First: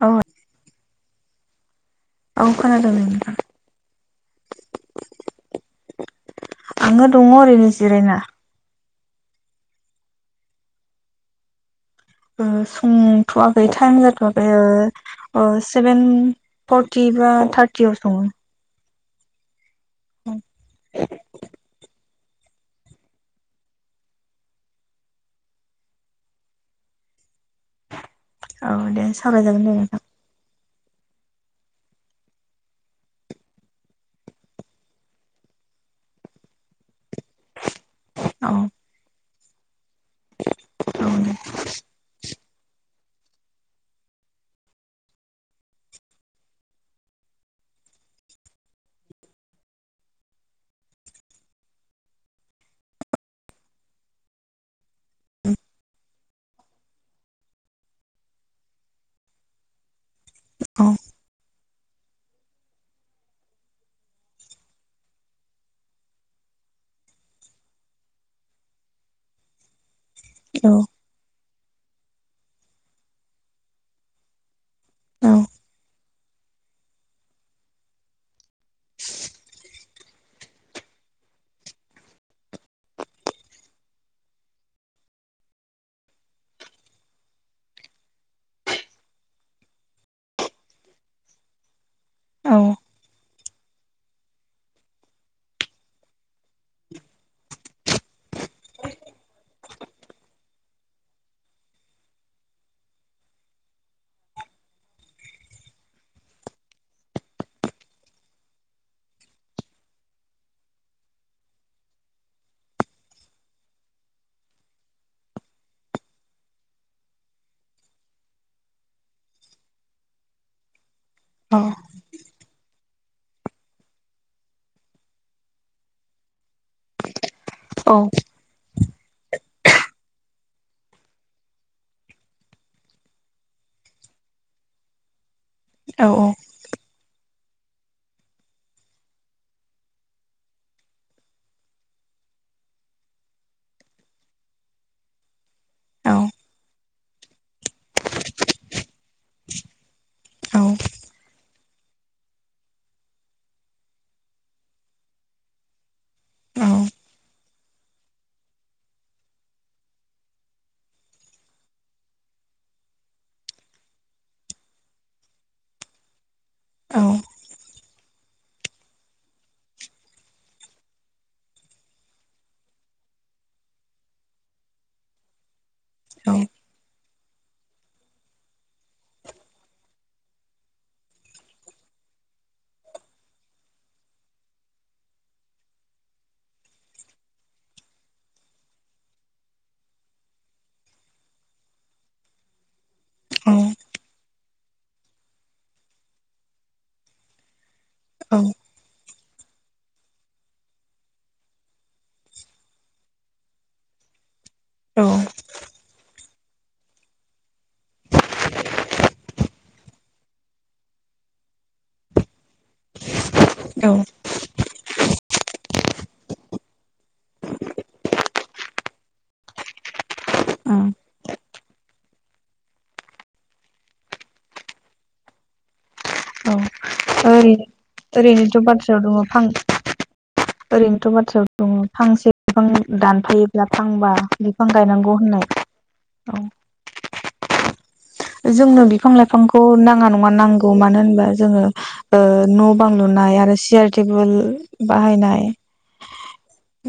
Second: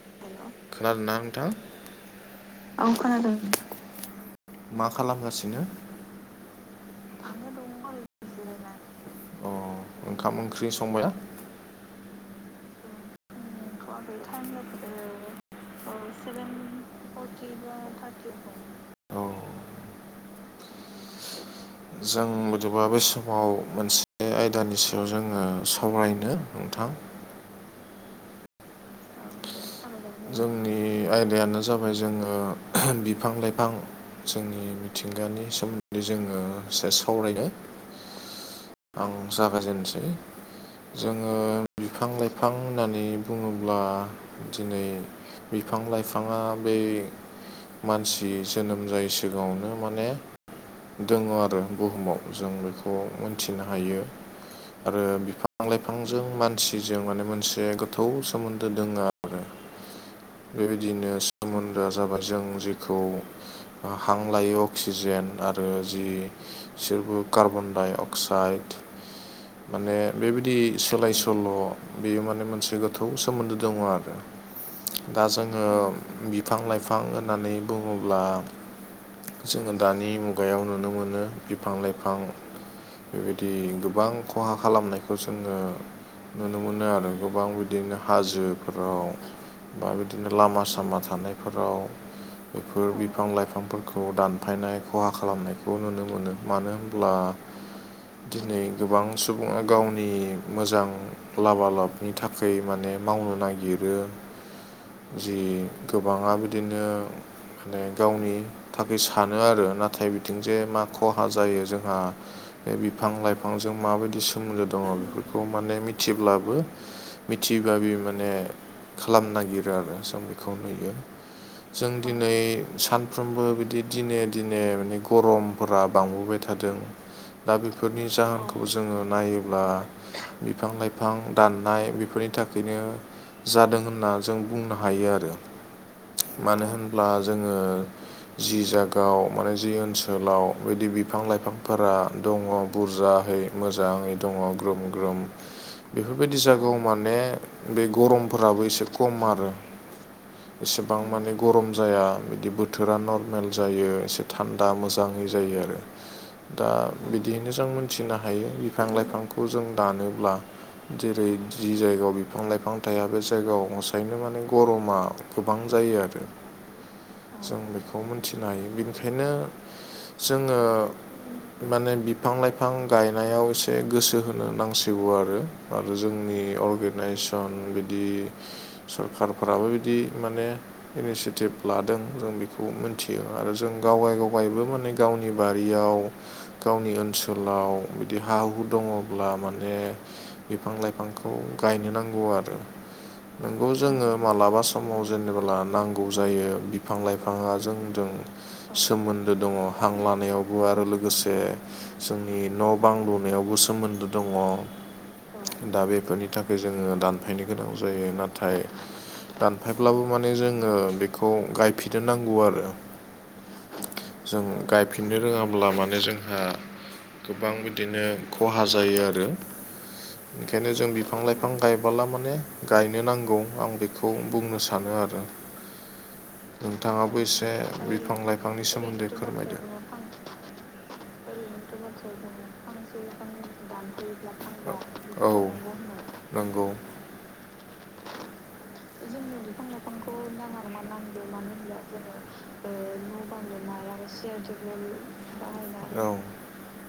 औ खोनादों ना नोंथां औ खोनादों मा खालामगासिनो आङो दङ ओरैनो जिरायना अ ओंखाम ओंख्रि संबायना ओ सोंथ'वाखै टाइम जाथ'वाखै ओ सेभेन फरटि फुरा थार्टियाव सङो औ औ जों बदोबा बे समाव मोनसे आयदानि सायाव जोङो सावरायनो नोंथां औ दे सावराय जागोन दे नोंथां जोंनि आयदायानो जाबाय जोङो बिफां लाइफां जोंनि मिथिंगानि सोमोन्दै जोङो दसे सावरायनो औ आं जागायजेननोसै औ दे जोङो बिफां लाइफ बिफां होननानै बुङोब्ला दिनै बिफां लाइफाङा बे मानसि जोनोम जायै सिगाङावनो माने दङ आरो बुहुमाव जों बेखौ मोनथिनो हायो आरो बिफां लाइफांजों मानसिजों माने मोनसे गोथौ सोमोन्दो दोङो औ बेबायदिनो सोमोन्दोआ जाबाय जों जेखौ हां लायै अक्सिजेन आरो जि [unintelligible] अक्साइड माने बेबायदि औ सोलाय सोल' बेयो माने मोनसे गोथौ सोमोन्दो दङ आरो दा जोङो बिफां लाइफां होननानै बुङोब्ला जोङो दानि मुगायाव नुनो मोनो बिफां लाइफां बेदि गोबां खहा खालामनायखौ जोङो नुनो मोनो आरो गोबां बिदिनो हाजोफोराव बा बिदिनो लामा सामा थानायफोराव औ बेफोर बिफां लाइफांफोरखौ दानफायनाय खहा खालामनायखौ नुनो मोनो मानो होमब्ला दिनै गोबां सुबुङा गावनि मोजां लाबा लाबनि थाखाय माने मावनो नागिरो जि गोबाङा बिदिनो माने गावनि थाखै सानो आरो नाथाय बिथिंजे मा खहा जायो जोंहा बे बिफां लाइफांजों माबायदि सोमोन्दो दङ बेफोरखौ माने मिथिब्लाबो मिथि बाबि माने खालामनो नागिरो आरो जों बेखौ नुयो [unintelligible] जों दिनै सानफ्रोमबो बिदि दिने दिने माने गरमफोरा बांबोबाय थादों दा बेफोरनि औ जाहोनख खौ जोङो नायोब्ला बिफां लाइफां दाननाय बेफोरनि थाखायनो जादों होनना जों बुंनो हायो आरो औ-औ मानो होनब्ला जोङो जि जागायाव माने जि ओनसोलाव बिदि बिफां लाइफांफोरा दङ बुरजाहै मोजाङै दङ ग्रोम ग्रोम औ बेफोरबायदि जागायाव माने बे गरमफोराबो एसे खम आरो एसेबां माने गरम जाया बिदि बोथोरा नरमेल जायो एसे थान्दा मोजां यै आरो दा बिदि बेनो जों मोनथिनो हायो बिफां लाइफांखौ जों दानोब्ला जेरै जि जायगायाव बिफां लाइफां थाया बे जायगायाव मसायनो माने गरमा गोबां जायो आरो। औ। जों बेखौ मोनथिनो हायो बिनिखायनो जोङो माने बिफां लाइफां गायनायाव एसे गोसो होनो नांसिगौ आरो। आरो जोंनि अर्गेनाइजेसन बिदि सरखारफोराबो बिदि माने इनिसियेटिभ लादों जों बेखौ मिथियो आरो जों गावाय गावायबो माने गावनि बारियाव गावनि ओनसोलाव बिदि हा हु दङब्ला माने बिफां लाइफांखौ गायनो नांगौ आरो। नोंगौ जोङो मालाबा समाव जेनेल्बा नांगौ जायो बिफां लाइफाङा जों जों सोमोन्दो दङ हां लानायावबो आरो लोगोसे जोंनि न' बां लुनायावबो सोमोन्दो दङ। दा बेफोरनि थाखाय जोङो दानफायनो गोनां जायो नाथाय दानफायब्लाबो माने जोङो बेखौ गायफिनो नांगौ आरो। औ। जों गायफिननो रोङाब्ला माने जोंहा गोबां बिदिनो खहा जायो आरो। ओंखायनो जों उम बिफां लाइफां गायबोला माने गाय [unintelligible] नांगौ आं बेखौ बुंनो सानो आरो औ नोंथाङाबो एसे ओरैनो बिफां ओरैनोथ' लाइफांनि बाथ्रायाव सोमोन्दै दङ फां फोरमायदों। ओरैनोथ' बाथ्रायाव दङ फांसे बिफां दानफायो। लाफांबा बिफां गायनांगौ औ होननाय औ। नंगौ जोंनो बिफां लाइफांखौ नाङा नङा नांगौ मानो होनबा जोङो न' बां लुनाय आरो सियार टेबोल बाहायनाय औ।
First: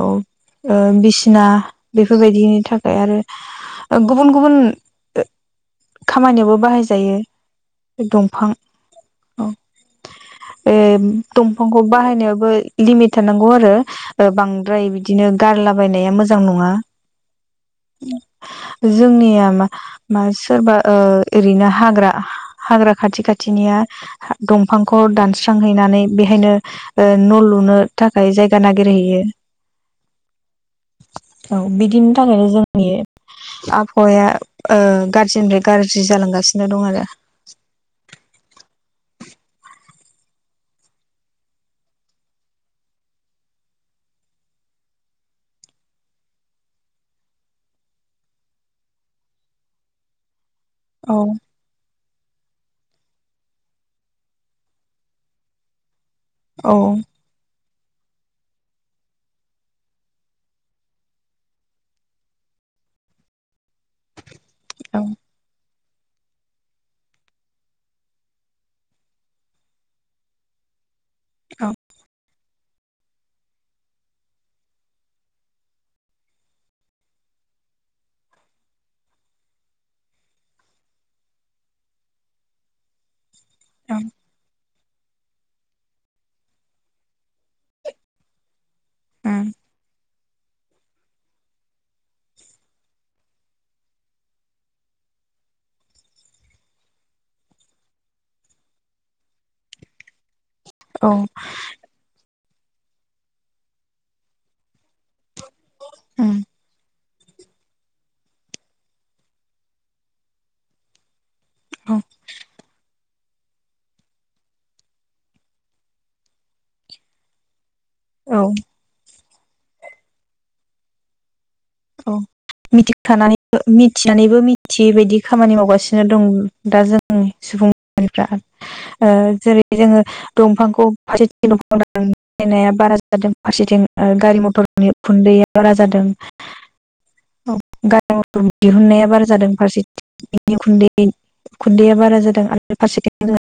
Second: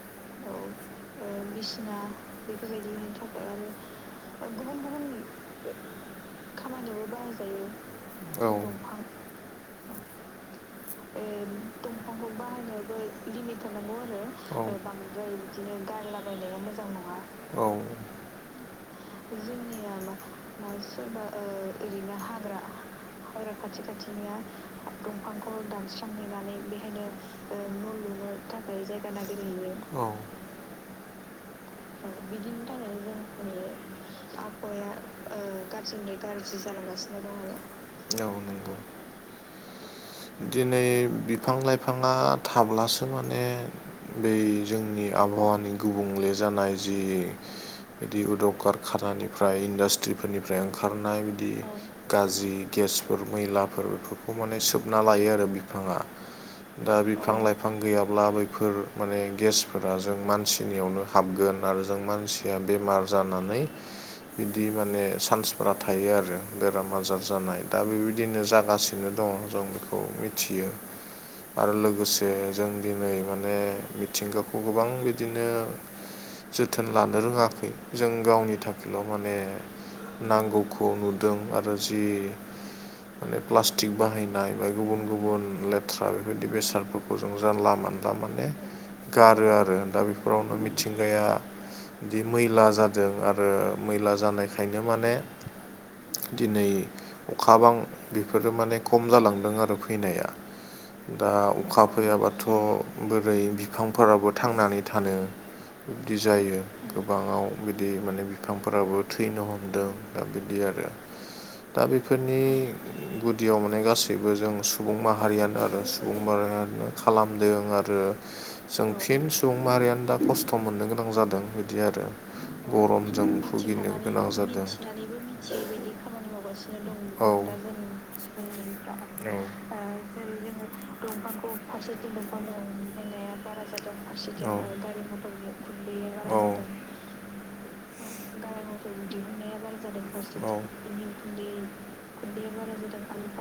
औ बिसिना बेफोरबायदिनि थाखाय आरो गुबुन गुबुन खामानियावबो बाहायजायो दंफां औ। ए दंफांखौ बाहायनायावो लिमिट थानांगौ आरो बांद्राय बिदिनो। गारलाबायनाया मोजां नङा। औ जोंनिया म मा सोरबा ओरैनो हाग्रा हाग्रा खाथि खाथिनिया दंफांखौ दानस्रांहैनानै बेहायनो न' लुनो थाखाय जायगा नागिरहैयो। औ। औ बिदिनि थाखायनो जोंनि आबहावाया गाज्रिनिफ्राय गाज्रि जालांगासिनो दं आरो। औ नंगौ। दिनै बिफां लाइफाङा थाब्लासो माने बै जोंनि आबहावानि गुबुंले जानाय जि भेदिउ कारखानानिफ्राय इन्डास्ट्रिफोरनिफ्राय ओंखार औ ओखारनाय बिदि गाज्रि गेसफोर मैलाफोर बेफोरखौ माने हाबना लायो आरो बिफाङा औ दा बि फां- लाइफां गैयाब्ला बैफोर माने गेसफोरा जों मानसिनियावनो हाबगोन आरो जों मानसि बेमार जानानै बिदि माने औ सान्सफ्रा थायो आरो बेराम आजार जानाय दा बेबायदिनो जागासिनो दङ जों औ मिथियो आरो लोगोसे जे जों दिनै माने मिथिंगाखौ गोबां बिदिनो जोथोन लानो रोङाखै जों गावनि थाखायल माने नांगौखौ नुदों आरो जि माने प्लास्टिक बाहायनाय ओमफ्राय गुबुन गुबुन लेथ्रा बेफोरबायदि बेसादफोरखौ जों जानला मोनानला माने गारो आरो दा बेफोरावनो मिथिंगाया बिदि मैला जादों आरो मैला जानायखायनो माने दिनै अखा बां बेफोरो माने खम जालांदों दों आरो फैनाया औ दा अखा फैयाबाथ बोरै बिफांफोराबो थांनानै थानो बिबदि उम जायो गोबाङाव बिदि माने बिफांफोराबो थैनो हमदों दा बिदि आरो दा उम बेफोरनि गुदियाव माने गासै बो जों सुबुं माहारियानो आरो सुबुं माहारियानो खालामदों आरो औ जों फिन सुबुं माहारियानो दा खस्थ मोननो गोनां जादों दे मिथिखानानैबो मिथिनानैबो मिथियै बायदि खामानि मावगासिनो दं दा जों सुबुं [unintelligible] फ्रा ओ ओ जेरै जोङो दंफांखौ फारसेथिं दंफायनाया बारा जादों फारसेथिं गारि मथरनि खुन्दैया बारा जादों औ गारि मथर दिहुननाया बारा जादों फारसेथिं उखुन्दै खुन्दैया बारा जादों आरो फारसेथिं जों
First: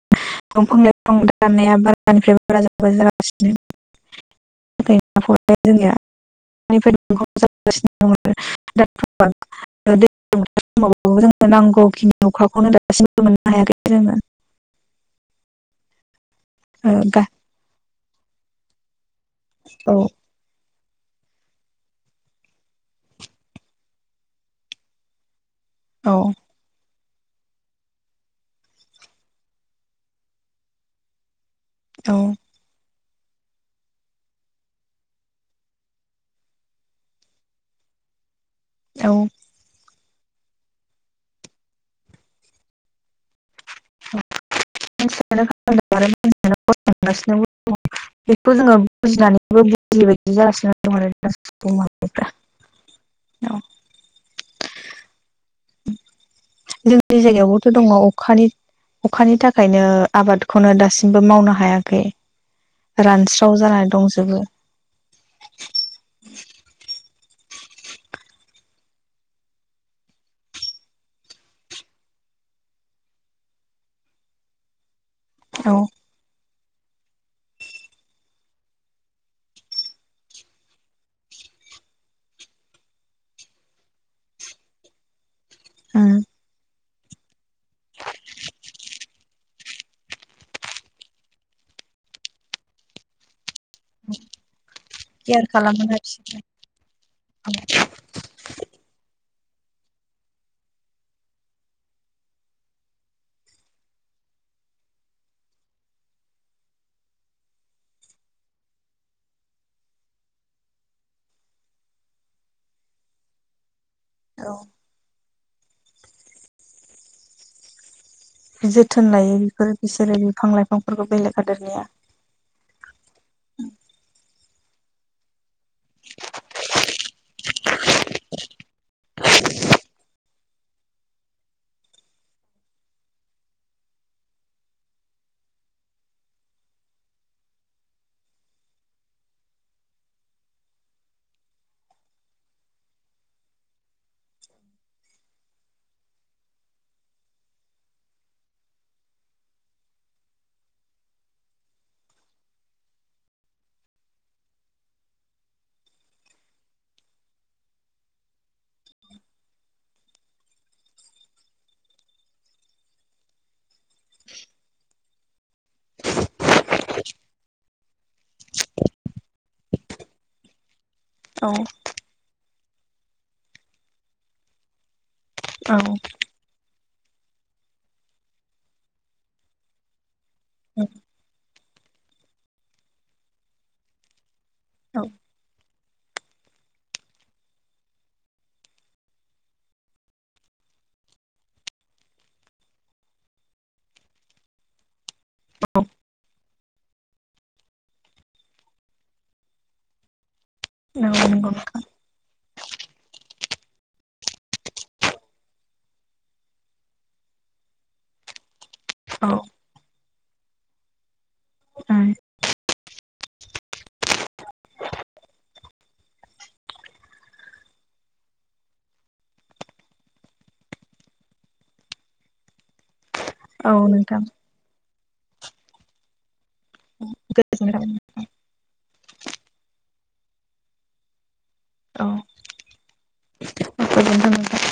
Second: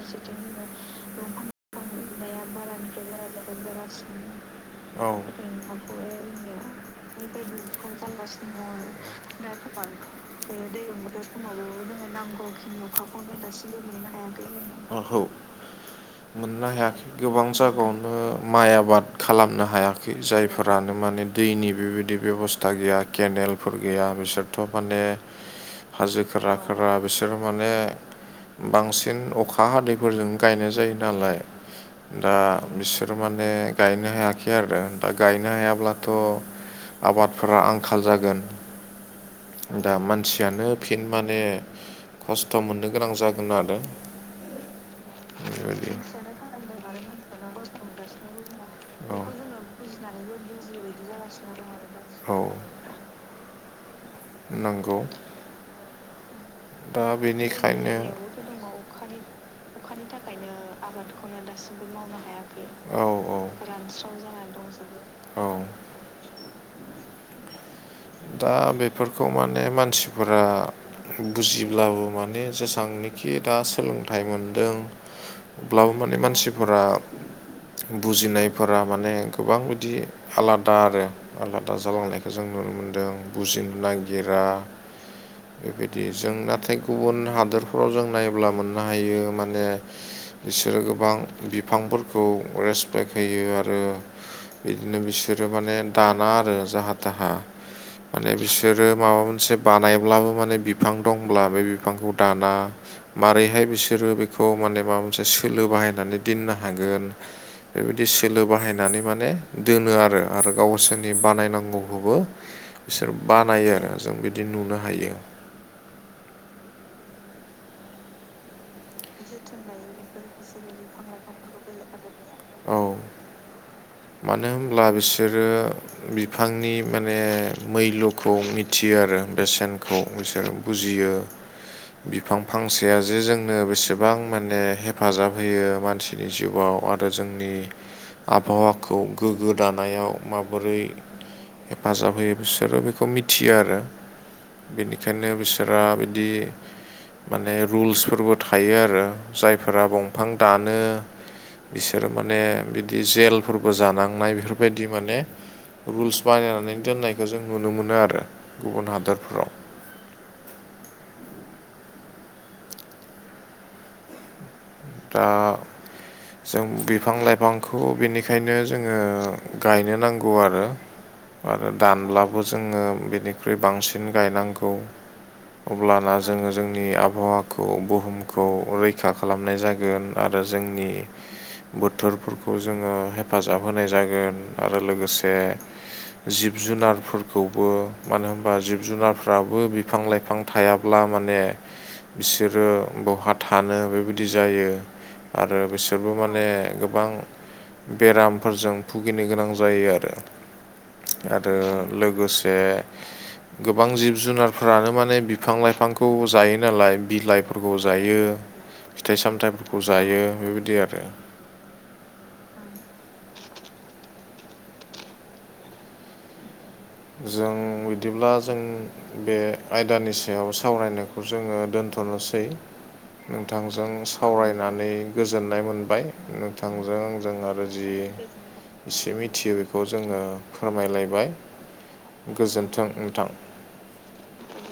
दंफां लाइफां दानाया बारानिफ्राय बारा जालां जागासिनो औ [unintelligible] [unintelligible] दैयाव जोंनो नांगौखिनि बोथोर अखाखौनो दासिमबो [unintelligible] मोननो हायाखै जोङो हाया माखौ मोननो ओ गा गोबां जायगायावनो माइ आबाद खालामनो औ हायाखै जाय फोरानो माने दैनि बेबायदि बेबस्था गैया केनेलफोर गैया बिसोरथ माने औ हाजो खोरा खोरा बिसोर माने बांसिन अखा हादैफोरजों गायनाय जायो नालाय दा औ बिसोरो माने गायनो हायाखै आरो दा गायनो हायाब्लाथ आबादफोरा आंखाल जागोन औ दा मानसियानो फिन माने खस्थ मोननो गोनां जागोन आरो [unintelligible] बेखौ बेबायदि जोङो बुजिनानैबो बुजिबायायदि जागासिनो दं आरो [unintelligible] औ औ नंगौ दा जोंनि जायगायावबोथ दङ बेनिखायनो अखानि अखानि थाखायनो आबादखौनो दासिमबो मावनो हायाखै रानस्राव जानानै दंजोबो औ दा बेफोरखौ माने मानसिफोरा बुजिब्लाबो माने जेसेबांनोखि दा सोलोंथाइ मोनदों अब्लाबो माने मानसिफोरा बुजिनायफोरा माने गोबां बिदि आलादा आरो आलादा जालांनायखौ जों नुनो मोन दों बुजिनो नागिरा बेबायदि उम जों नाथाय गुबुन हादोरफ्राव जों नायोब्ला मोननो हायो माने बिसोरो गोबां बिफांफोरखौ रेस सिायखयो आरो बिदिनो बिसोरो केयार माने खालामोना दाना बिसोरो आरो जाहा थाहा माने बिस बिोरो माबा मोनसे बानायब्लाबो माने बिफां दंब्ला बे बिफांखौ दाना माबारैहाय बिसोरो बेखौ माने माबा मोनसे सोलो बाहायनानै दोननो हागोन। बेबायदि सोलो बाहायनानै माने दोनो आरो आरो गावसोरनि बानायनांगौखौबो। बिसोर बानायो आरो जों बिदि औ नुनो हायो। जोथोन लायो बेफोरो बिसोरो बिफां लाइफांफोरखौ बेलेग हादोरनिया। औ। मानो होनब्ला बिसोरो। बिफांनि माने मैल्यखौ मिथियो आरो बेसेनखौ। बुजियो बिफां फांसेया जे जोंनो बेसेबां माने हेफाजाब होयो मानसि। नि जिउआव आरो जोंनि आबहावा। खौ गोग्गो दानायाव माबोरै हेफाजाब होयो बिसोरो बिखौ मिथियो आरो। बेनिखायनो बिसोरा बिदि माने रुल्सफोरबो थायो आरो जायफोरा बंफां दानो। बिसोरो माने बिदि जेलफोरबो जानांनाय बेफोरबायदि माने रुल्स बानायनानै दोननायखौ जों नुनो मोनो आरो गुबुन हादरफोराव। [inaudible] दा जों बिफां लाइफां बे खौ बेनिखायनो जोङो गायनो नांगौ आरो औ आरो दानब्ला ज बिनिख्रुइ बांसिन गनांग औ अब्लाना जोङो जोंनि आबहावाखौ बुहुमखौ रैखा खालामनाय जागोन। आरो जोंनि बोथोरफोरखौ जोङो हेफाजाब होनाय जागोन। आरो औ लोगोसे। जिब जुनारफोरखौबो मानो होनबा जिब जुनारफ्राबो बिफां-लाइफां थायाब्ला माने बिसोरो बहा थानो बेबायदि जायो आरो बिसोरबो माने गोबां। बेरामफोरजों भुगिनो गोनां जायो आरो नंगौ नंगौ आरो लोगोस ओ गोबां जिब जुनारफोरानो माने बिफां लाइफांखौ जायो नालाय बिलाइफोरखौ जायो। फिथाइ औ सामथाइफोरखौ जायो बेबायदि आरो। उम जों बिदिब्ला जों बे आयदानि सायाव सावरायनायखौ जोङो दोन्थ'नोसै। औ नोंथांजों नोंथां सावरायनानै गोजोननाय मोनबाय। नोंथांजों आंजों आरो जि एसे मिथियो बेखौ जोङो फोरमायलायबाय।। औ गोजोन्थों नोंथां। गोजोन्थों नोंथां।